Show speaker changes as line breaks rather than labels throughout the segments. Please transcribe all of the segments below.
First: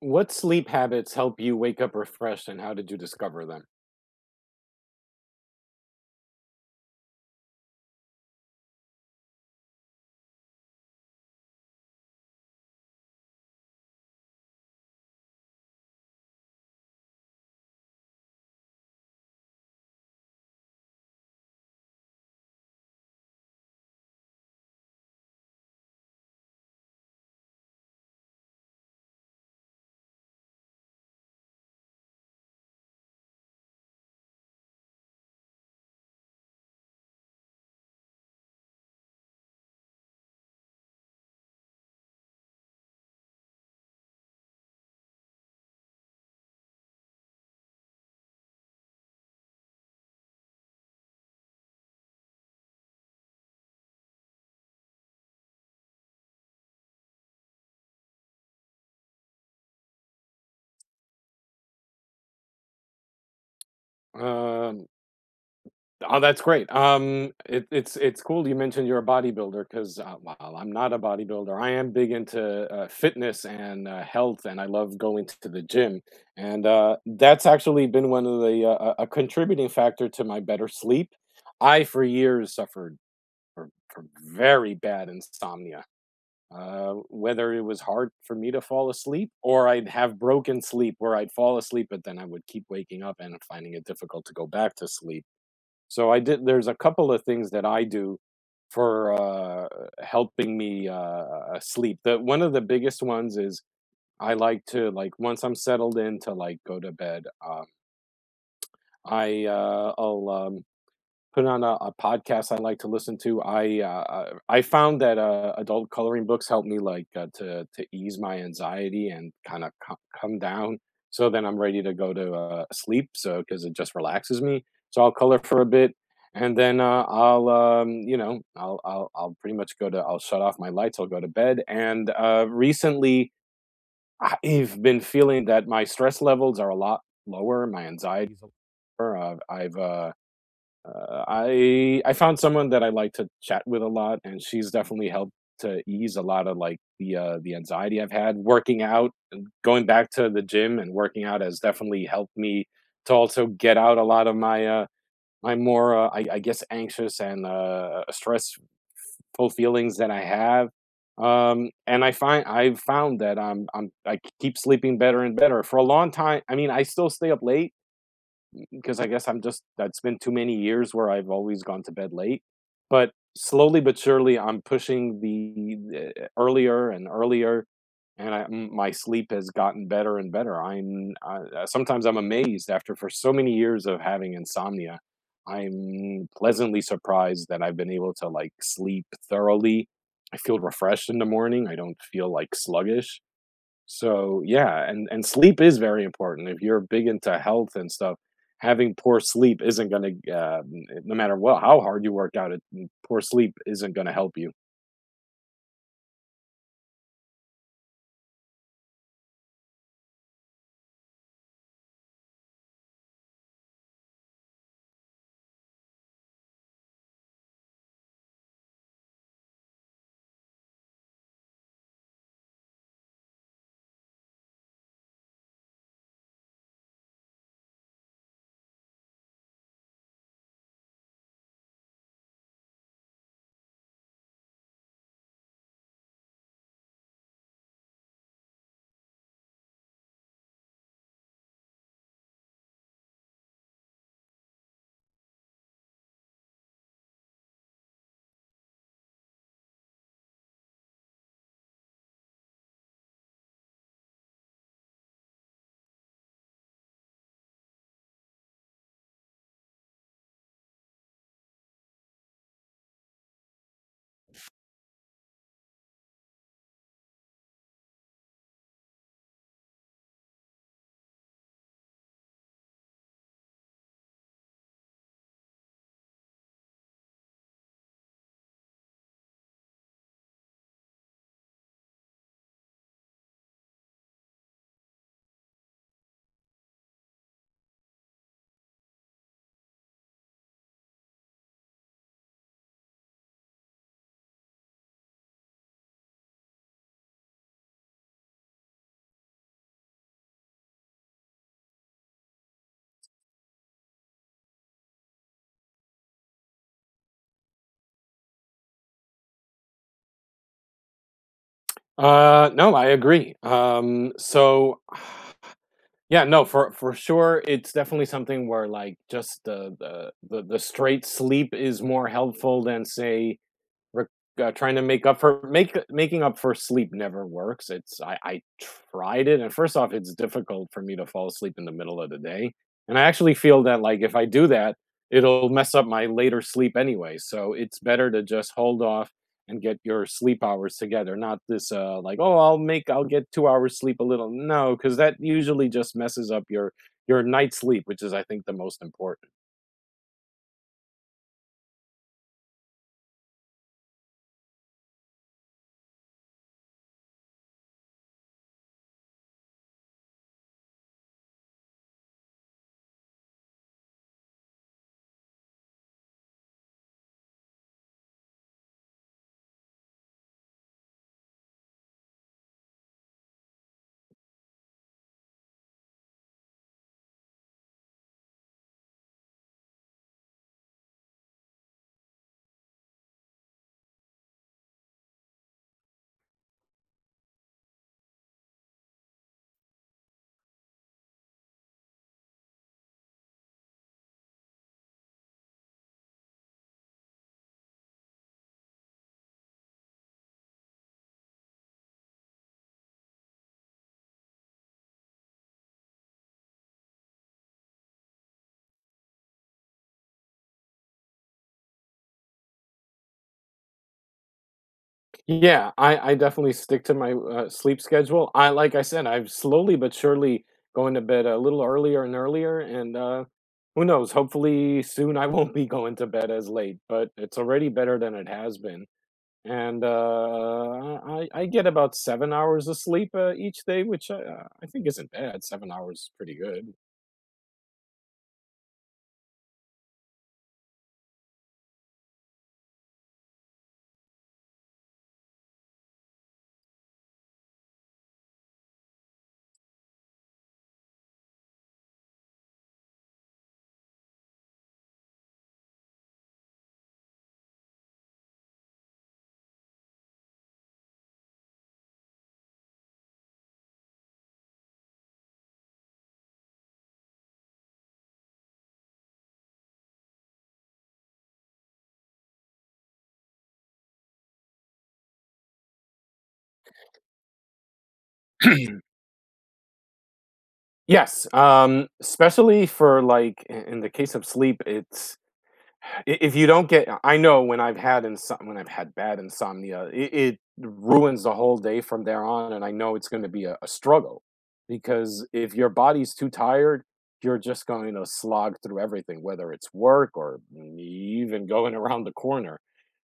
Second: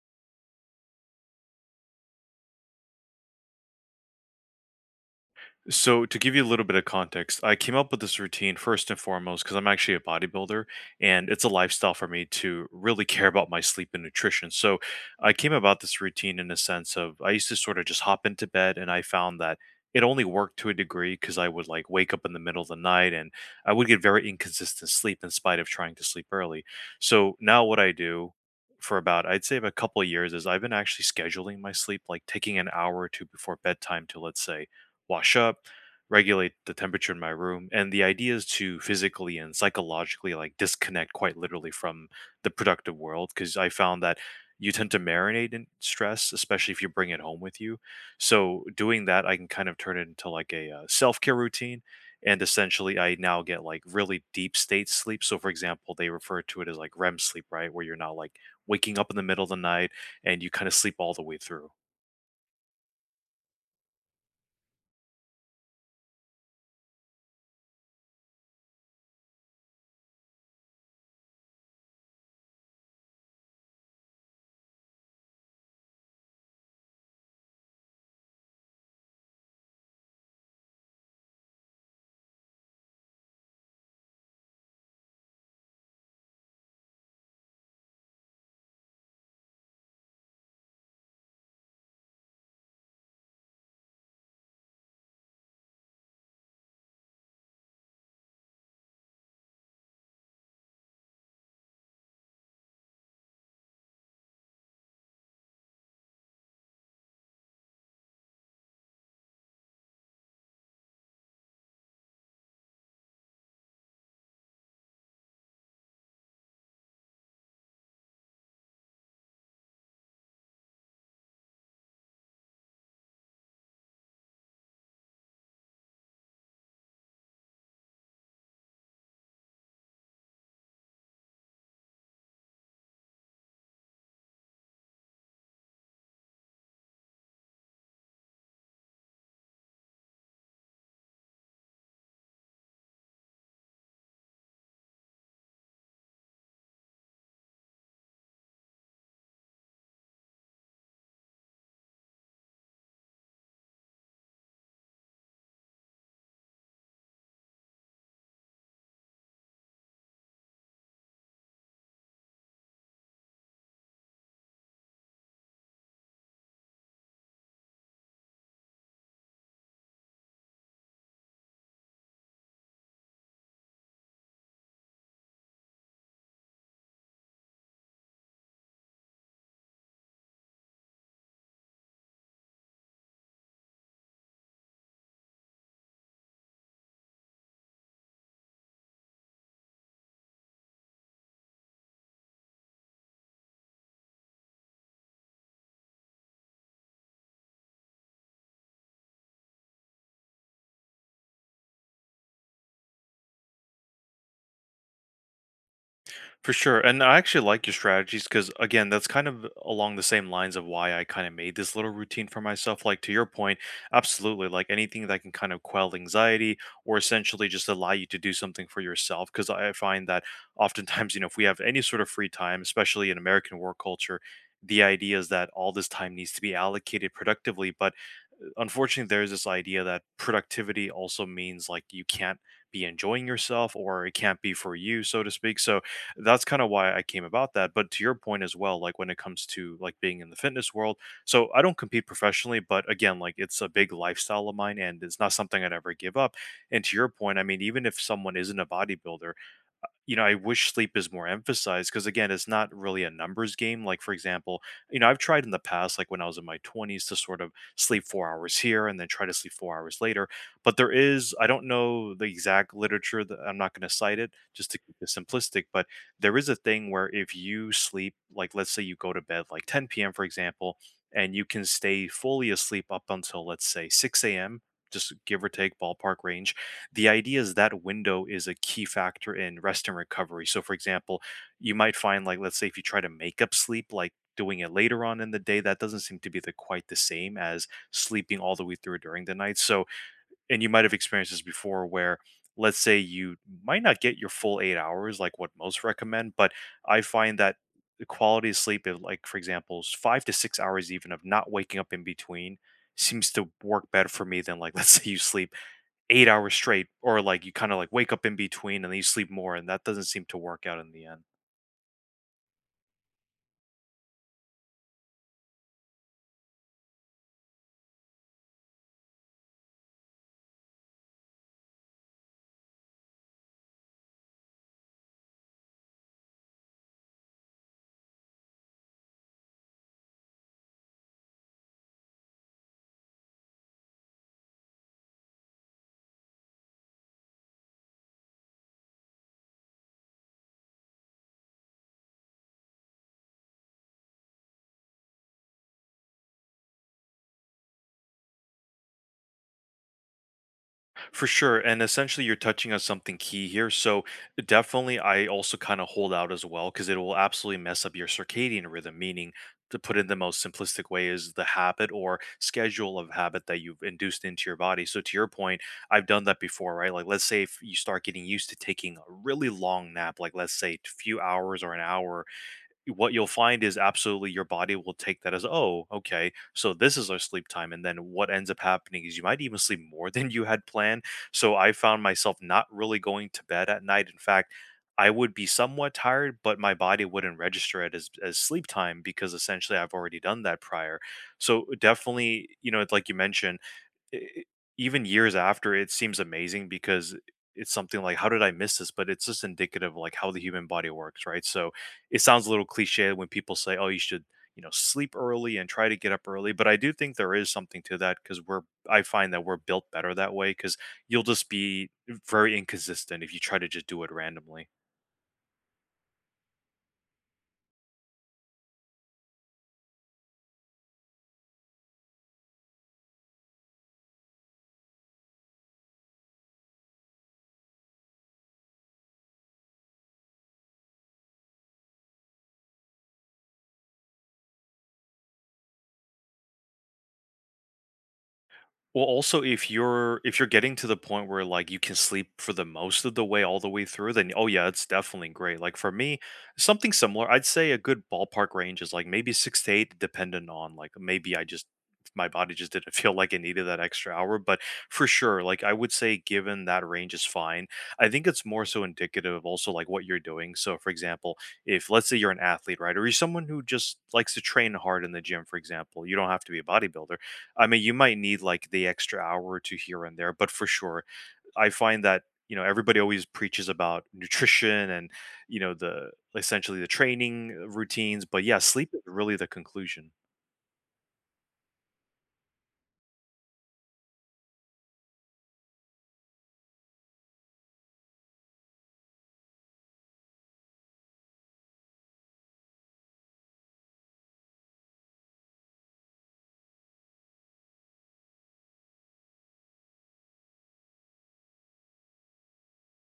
What sleep habits help you wake up refreshed, and how did you discover them?
So, to give you a little bit of context, I came up with this routine first and foremost because I'm actually a bodybuilder and it's a lifestyle for me to really care about my sleep and nutrition. So, I came about this routine in a sense of I used to sort of just hop into bed and I found that it only worked to a degree because I would like wake up in the middle of the night and I would get very inconsistent sleep in spite of trying to sleep early. So, now what I do for about I'd say about a couple of years is I've been actually scheduling my sleep like taking an hour or two before bedtime to let's say wash up, regulate the temperature in my room. And the idea is to physically and psychologically like disconnect quite literally from the productive world because I found that you tend to marinate in stress, especially if you bring it home with you. So doing that, I can kind of turn it into like a self care routine. And essentially, I now get like really deep state sleep. So, for example, they refer to it as like REM sleep, right? Where you're not like waking up in the middle of the night and you kind of sleep all the way through.
Um, oh, that's great. It's cool you mentioned you're a bodybuilder because while I'm not a bodybuilder, I am big into fitness and health, and I love going to the gym, and that's actually been one of the a contributing factor to my better sleep. I for years suffered from very bad insomnia whether it was hard for me to fall asleep or I'd have broken sleep where I'd fall asleep, but then I would keep waking up and finding it difficult to go back to sleep. So I did. There's a couple of things that I do for helping me sleep. The one of the biggest ones is I like to like once I'm settled in to like go to bed. I'll put on a podcast I like to listen to. I found that adult coloring books help me like to ease my anxiety and kind of come down. So then I'm ready to go to sleep. So because it just relaxes me. So I'll color for a bit, and then I'll you know I'll pretty much go to I'll shut off my lights. I'll go to bed. And recently I've been feeling that my stress levels are a lot lower. My anxiety's a lot lower. I found someone that I like to chat with a lot, and she's definitely helped to ease a lot of like the anxiety I've had. Working out and going back to the gym and working out has definitely helped me to also get out a lot of my my more I guess anxious and stressful feelings that I have. And I find I've found that I keep sleeping better and better for a long time. I mean, I still stay up late because I guess I'm just that's been too many years where I've always gone to bed late. But slowly but surely, I'm pushing the earlier and earlier, and my sleep has gotten better and better. Sometimes I'm amazed after for so many years of having insomnia. I'm pleasantly surprised that I've been able to like sleep thoroughly. I feel refreshed in the morning. I don't feel like sluggish so, yeah, and sleep is very important. If you're big into health and stuff, having poor sleep isn't gonna, no matter what how hard you work out, it poor sleep isn't gonna help you.
For sure. And I actually like your strategies because, again, that's kind of along the same lines of why I kind of made this little routine for myself. Like, to your point, absolutely. Like, anything that can kind of quell anxiety or essentially just allow you to do something for yourself. Because I find that oftentimes, you know, if we have any sort of free time, especially in American work culture, the idea is that all this time needs to be allocated productively. But unfortunately there's this idea that productivity also means like you can't be enjoying yourself or it can't be for you, so to speak. So that's kind of why I came about that. But to your point as well, like when it comes to like being in the fitness world, so I don't compete professionally, but again, like it's a big lifestyle of mine and it's not something I'd ever give up. And to your point, I mean, even if someone isn't a bodybuilder, you know, I wish sleep is more emphasized because again, it's not really a numbers game. Like for example, you know, I've tried in the past, like when I was in my 20s, to sort of sleep 4 hours here and then try to sleep 4 hours later. But there is, I don't know the exact literature that I'm not going to cite it just to keep it simplistic, but there is a thing where if you sleep, like let's say you go to bed like 10 p.m. for example, and you can stay fully asleep up until let's say 6 a.m. Just give or take ballpark range, the idea is that window is a key factor in rest and recovery. So, for example, you might find, like, let's say if you try to make up sleep, like doing it later on in the day, that doesn't seem to be the, quite the same as sleeping all the way through during the night. So, and you might have experienced this before where let's say you might not get your full 8 hours, like what most recommend, but I find that the quality of sleep, if, like, for example, 5 to 6 hours even of not waking up in between seems to work better for me than, like, let's say you sleep 8 hours straight or like you kind of like wake up in between and then you sleep more, and that doesn't seem to work out in the end.
No, I agree. So yeah, no, for sure, it's definitely something where like just the straight sleep is more helpful than say Re trying to make up for make making up for sleep never works. It's I tried it, and first off, it's difficult for me to fall asleep in the middle of the day, and I actually feel that, like, if I do that, it'll mess up my later sleep anyway, so it's better to just hold off and get your sleep hours together, not this, like, "Oh, I'll make I'll get 2 hours sleep a little," no because that usually just messes up your night sleep, which is, I think, the most important.
For sure, and essentially you're touching on something key here. So definitely I also kind of hold out as well because it will absolutely mess up your circadian rhythm, meaning to put in the most simplistic way is the habit or schedule of habit that you've induced into your body. So to your point, I've done that before, right? Like let's say if you start getting used to taking a really long nap, like let's say a few hours or an hour, what you'll find is absolutely your body will take that as, oh, okay, so this is our sleep time. And then what ends up happening is you might even sleep more than you had planned. So I found myself not really going to bed at night. In fact, I would be somewhat tired, but my body wouldn't register it as sleep time because essentially I've already done that prior. So definitely, you know, it's like you mentioned, e- even years after it seems amazing because it's something like how did I miss this. But it's just indicative of like how the human body works, right? So it sounds a little cliche when people say, oh, you should, you know, sleep early and try to get up early, but I do think there is something to that because we're, I find that we're built better that way because you'll just be very inconsistent if you try to just do it randomly.
Yeah, I definitely stick to my, sleep schedule. I like I said, I've slowly but surely going to bed a little earlier and earlier, and, who knows, hopefully soon I won't be going to bed as late, but it's already better than it has been, and, I get about 7 hours of sleep, each day, which, I think isn't bad, 7 hours is pretty good.
Well, also, if you're getting to the point where like you can sleep for the most of the way all the way through, then oh yeah, it's definitely great. Like for me, something similar, I'd say a good ballpark range is like maybe six to eight, dependent on like maybe I just my body just didn't feel like it needed that extra hour. But for sure, like I would say given that range is fine. I think it's more so indicative of also like what you're doing. So for example, if let's say you're an athlete, right? Or you're someone who just likes to train hard in the gym, for example, you don't have to be a bodybuilder. I mean, you might need like the extra hour or two here and there, but for sure, I find that you know everybody always preaches about nutrition and you know the essentially the training routines, but yeah, sleep is really the conclusion.
Yes, especially for, like, I in the case of sleep, it's if you don't get, I know when I've had when I've had bad insomnia, it ruins the whole day from there on, and I know it's going to be a struggle because if your body's too tired, you're just going to slog through everything, whether it's work or even going around the corner.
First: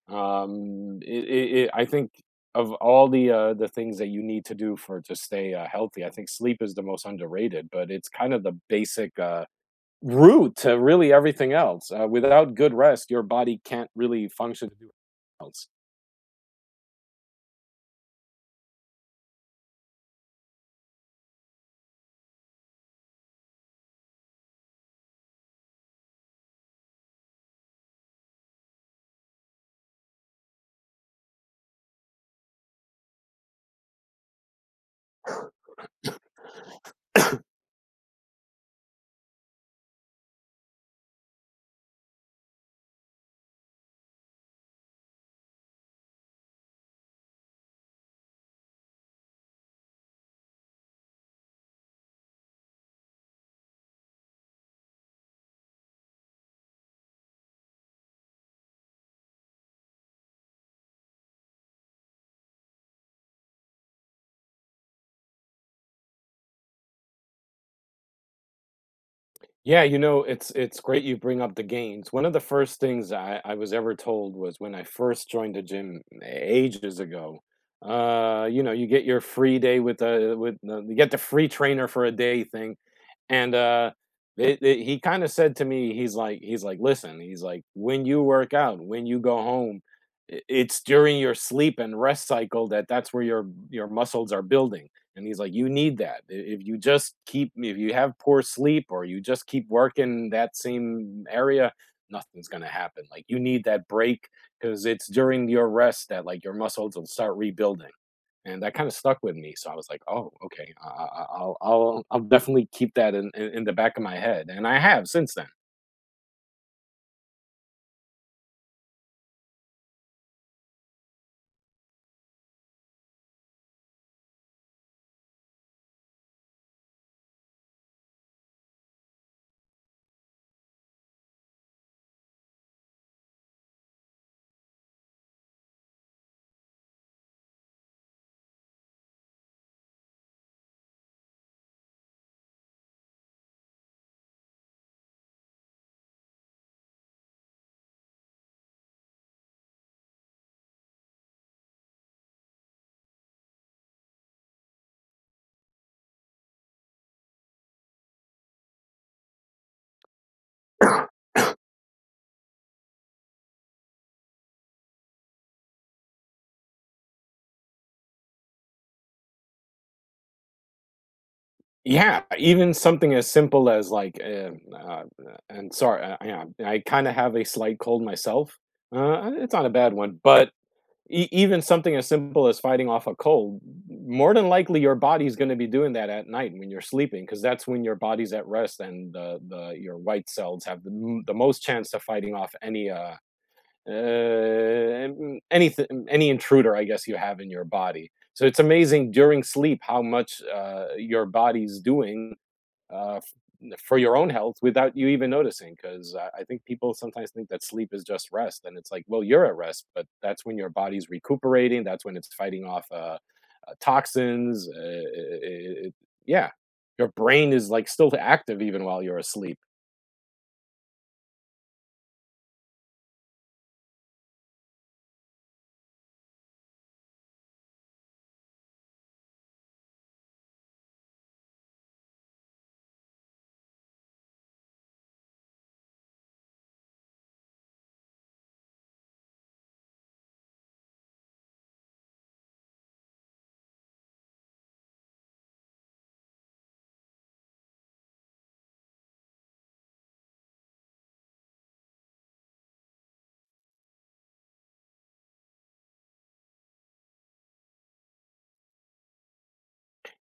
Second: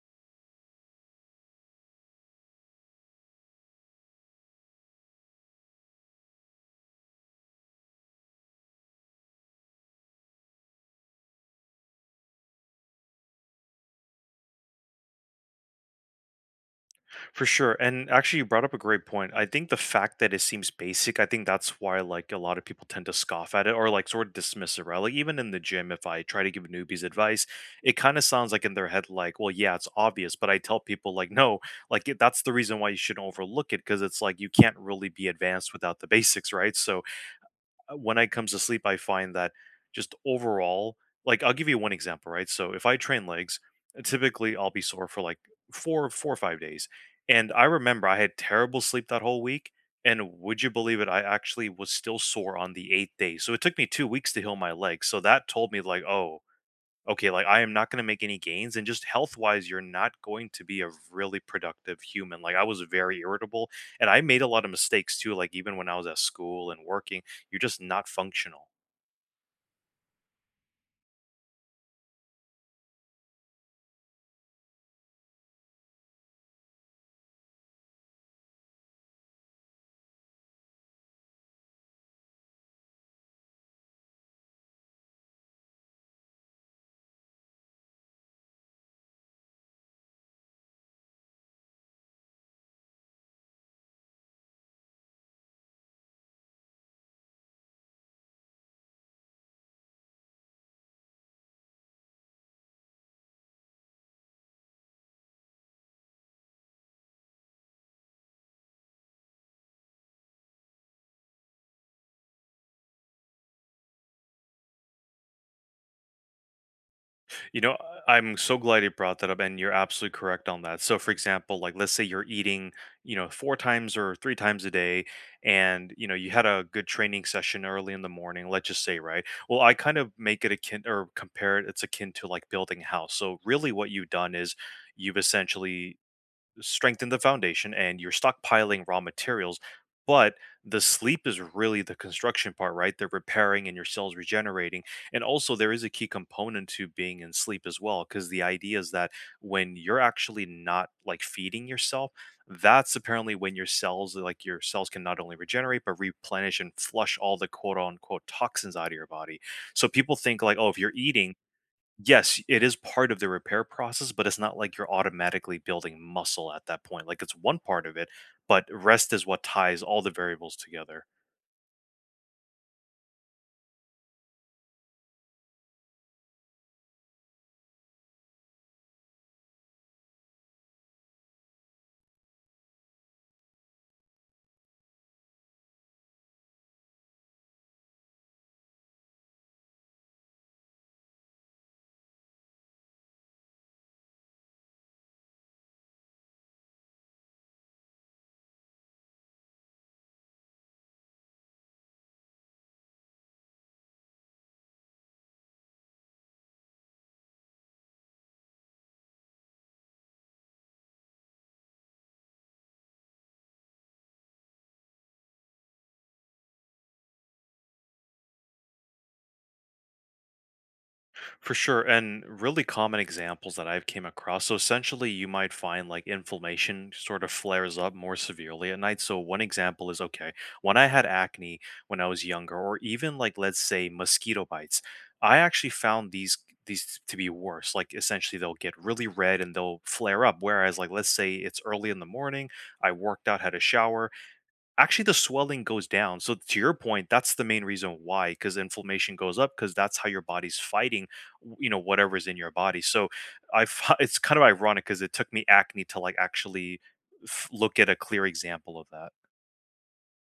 I think of all the things that you need to do for to stay healthy, I think sleep is the most underrated, but it's kind of the basic. Root to really everything else. Without good rest, your body can't really function to do anything else.
For sure. And actually, you brought up a great point. I think the fact that it seems basic, I think that's why like a lot of people tend to scoff at it or like sort of dismiss it, right? Like even in the gym, if I try to give newbies advice, it kind of sounds like in their head, like, well, yeah, it's obvious. But I tell people like, no, like it, that's the reason why you shouldn't overlook it because it's like you can't really be advanced without the basics, right? So when I comes to sleep, I find that just overall, like I'll give you one example, right? So if I train legs, typically I'll be sore for like four, 4 or 5 days. And I remember I had terrible sleep that whole week. And would you believe it? I actually was still sore on the eighth day. So it took me 2 weeks to heal my legs. So that told me like, oh, okay, like I am not going to make any gains. And just health wise, you're not going to be a really productive human. Like I was very irritable and I made a lot of mistakes too. Like even when I was at school and working, you're just not functional.
Yeah, you know, it's great you bring up the gains. One of the first things I was ever told was when I first joined the gym ages ago. You know, you get your free day with you get the free trainer for a day thing, and, it it he kinda said to me, he's like, "Listen," he's like, "When you work out, when you go home, I it's during your sleep and rest cycle that that's where your muscles are building." And he's like, "You need that. I if you just keep if you have poor sleep or you just keep working that same area, nothing's gonna happen. Like, you need that break because it's during your rest that, like, your muscles will start rebuilding." And that kinda stuck with me, so I was like, "Oh, okay, I will I'll definitely keep that in the back of my head," and I have since then.
You know, I'm so glad you brought that up, and you're absolutely correct on that. So, for example, like let's say you're eating, you know, four times or three times a day, and you know you had a good training session early in the morning. Let's just say, right? Well, I kind of make it akin or compare it. It's akin to like building a house. So, really, what you've done is you've essentially strengthen the foundation and you're stockpiling raw materials, but the sleep is really the construction part, right? They're repairing and your cells regenerating. And also there is a key component to being in sleep as well because the idea is that when you're actually not like feeding yourself, that's apparently when your cells, like your cells can not only regenerate but replenish and flush all the quote unquote toxins out of your body. So people think like, oh, if you're eating. Yes, it is part of the repair process, but it's not like you're automatically building muscle at that point. Like it's one part of it, but rest is what ties all the variables together.
Yeah, even something as simple as, like, and sorry, yeah, I kinda have a slight cold myself. It's not a bad one, but e even something as simple as fighting off a cold, more than likely, your body's gonna be doing that at night when you're sleeping, because that's when your body's at rest and the your white cells have the most chance of fighting off any, uh, anything, any intruder, I guess you have in your body. So it's amazing during sleep how much your body's doing for your own health without you even noticing. Because I think people sometimes think that sleep is just rest, and it's like, well, you're at rest, but that's when your body's recuperating. That's when it's fighting off toxins. Yeah, your brain is like still active even while you're asleep.
For sure, and really common examples that I've came across. So essentially, you might find like inflammation sort of flares up more severely at night. So one example is okay, when I had acne when I was younger, or even like let's say mosquito bites, I actually found these to be worse. Like essentially, they'll get really red and they'll flare up. Whereas like let's say it's early in the morning, I worked out, had a shower, actually, the swelling goes down. So to your point, that's the main reason why, because inflammation goes up, because that's how your body's fighting, you know, whatever's in your body. So it's kind of ironic because it took me acne to like actually look at a clear example of that.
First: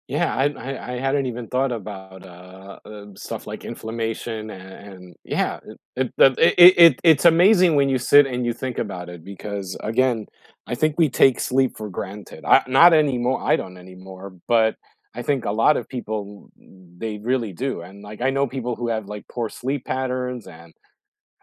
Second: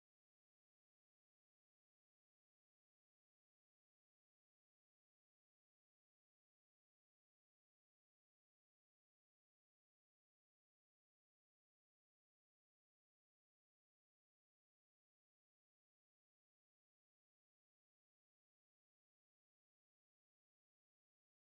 Yeah, I hadn't even thought about, stuff like inflammation and yeah, it that- it- it's amazing when you sit and you think about it because, again, I think we take sleep for granted. I not anymore, I don't anymore, but I think a lot of people, they really do, and, like, I know people who have, like, poor sleep patterns and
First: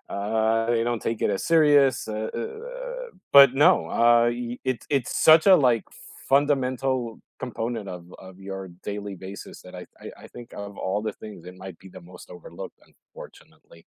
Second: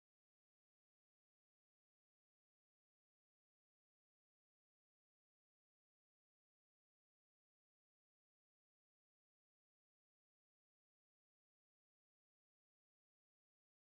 they don't take it as serious. But no, it's such a like fundamental component of your daily basis that I think of all the things it might be the most overlooked, unfortunately.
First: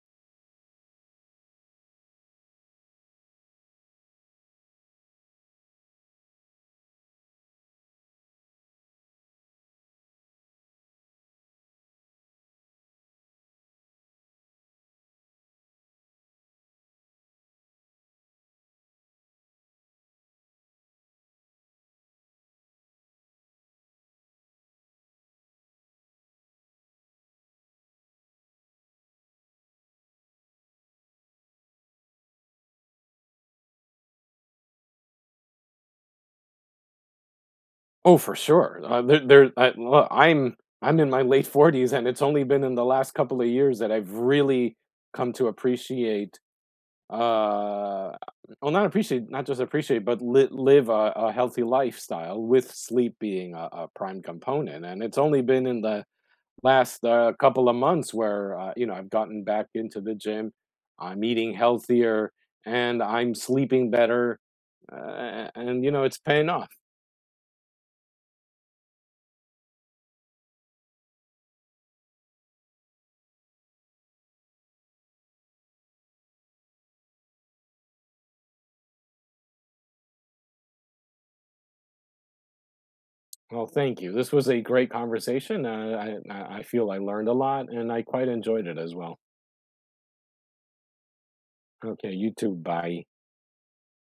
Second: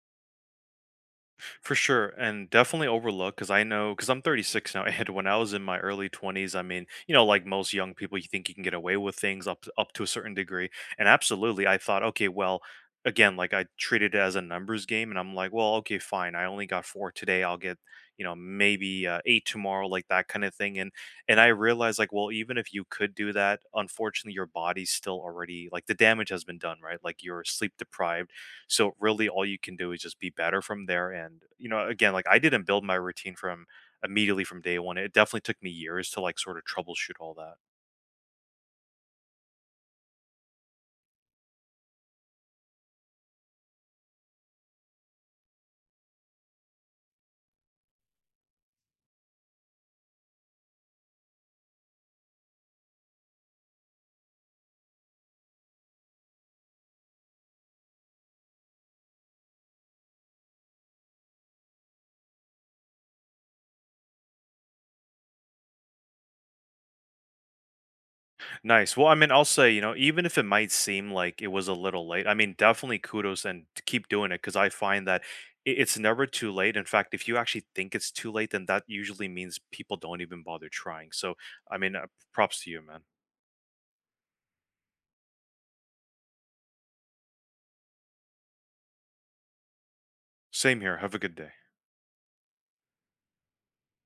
For sure, and definitely overlooked because I know because I'm 36 now, and when I was in my early 20s, I mean, you know, like most young people, you think you can get away with things up to a certain degree, and absolutely, I thought, okay, well, again, like I treated it as a numbers game, and I'm like, well, okay, fine, I only got four today, I'll get, you know, maybe eight tomorrow, like that kind of thing, and I realized like, well, even if you could do that, unfortunately, your body's still already like the damage has been done, right? Like you're sleep deprived, so really all you can do is just be better from there. And, you know, again, like I didn't build my routine from immediately from day one. It definitely took me years to like sort of troubleshoot all that.
Oh, for sure. There, there. I, look, I'm in my late 40s, and it's only been in the last couple of years that I've really come to appreciate uh well not appreciate not just appreciate but live a healthy lifestyle with sleep being a prime component and it's only been in the last couple of months where you know I've gotten back into the gym, I'm eating healthier, and I'm sleeping better, and you know it's paying off.
Nice. Well, I mean, I'll say, you know, even if it might seem like it was a little late, I mean, definitely kudos and to keep doing it because I find that it's never too late. In fact, if you actually think it's too late, then that usually means people don't even bother trying. So, I mean, props to you, man.
Well thank you, this was a great conversation, I feel I learned a lot and I quite enjoyed it as well.
Same here. Have a good day.
Okay, you too, bye.